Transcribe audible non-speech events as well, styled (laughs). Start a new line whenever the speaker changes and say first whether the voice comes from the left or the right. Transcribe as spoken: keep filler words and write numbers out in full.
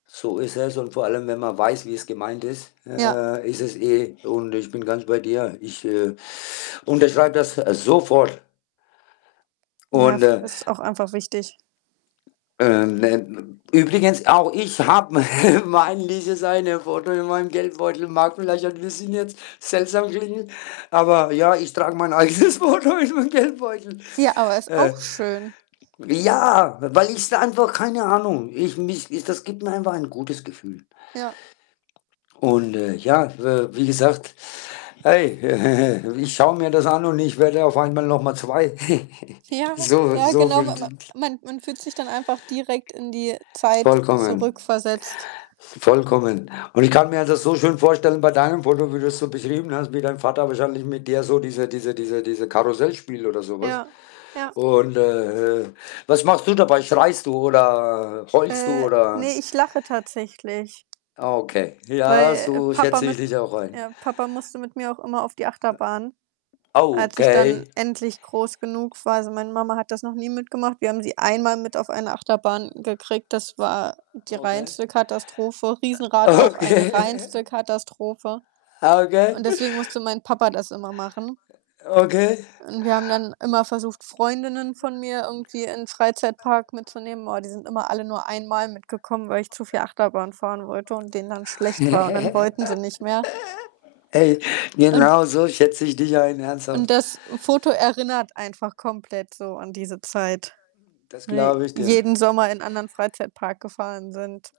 left: So ist es und vor allem, wenn man weiß, wie es gemeint ist
right: Ja.
left: äh, ist es eh und ich bin ganz bei dir. Ich, äh, unterschreibe das sofort.
right: Ja,
left: Und,
right: f
left: äh,
right: ist auch einfach wichtig.
left: ähm, ne übrigens auch ich habe me mein dieses Foto in meinem Geldbeutel. Mag vielleicht ein bisschen jetzt seltsam klingen, aber, ja, ich trage mein eigenes Foto in meinem Geldbeutel.
right: Ja, aber ist
left: Äh
right: auch schön.
left: ja, weil ich's einfach keine Ahnung. Ich mich ich das gibt mir einfach ein gutes Gefühl.
right: Ja.
left: Und, äh, ja, we wie gesagt hey, (laughs) ich schaue mir das an und ich werde auf einmal noch mal zwei. (giggles)
right: Ja,
left: So
right: ja,
left: so
right: genau.
left: fühlt
right: M m
left: (unintelligible)
right: man man fühlt sich dann einfach direkt in die Zeit
left: Vollkommen.
right: zurückversetzt.
left: Vollkommen. Und ich kann mir halt das so schön vorstellen bei deinem Foto, wie du's so beschrieben hast, wie dein Vater wahrscheinlich mit dir so diese diese diese diese Karussell spielt oder so was
right: Ja, ja.
left: und, äh, was machst du dabei? Schreist du oder heulst du
right: Äh, ne,
left: oder
right: ich lache tatsächlich.
left: ah, okay. Ja,
right: Weil, äh,
left: so
right: Papa
left: schätze
right: mit
left: ich dich auch ein.
right: ja, Papa musste mit mir auch immer auf die Achterbahn
left: (unintelligible)
right: als ich dann
left: Okay.
right: endlich groß genug war. Also, meine Mama hat das noch nie mitgemacht. Wir haben sie einmal mit auf eine Achterbahn gekriegt. Das war die
left: Okay.
right: reinste Katastrophe. Riesenrad auch eine
left: Okay.
right: reinste Katastrophe
left: Okay.
right: und deswegen musste mein Papa das immer machen.
left: Okay.
right: Und wir haben dann immer versucht, Freundinnen von mir irgendwie irgendwie in 'n Freizeitpark mitzunehmen. Boah, die sind immer alle nur einmal mitgekommen, weil ich zu viel Achterbahn fahren wollte und denen dann schlecht war und dann
left: (laughs)
right: wollten sie nicht mehr.
left: Hey,
right: Und
left: genauso schätze ich dich ein,
right: und
left: ernsthaft.
right: das Foto erinnert einfach komplett so an diese Zeit,
left: Das
right: ne,
left: glaube ich dir.
right: jeden Sommer in anderen Freizeitpark gefahren sind.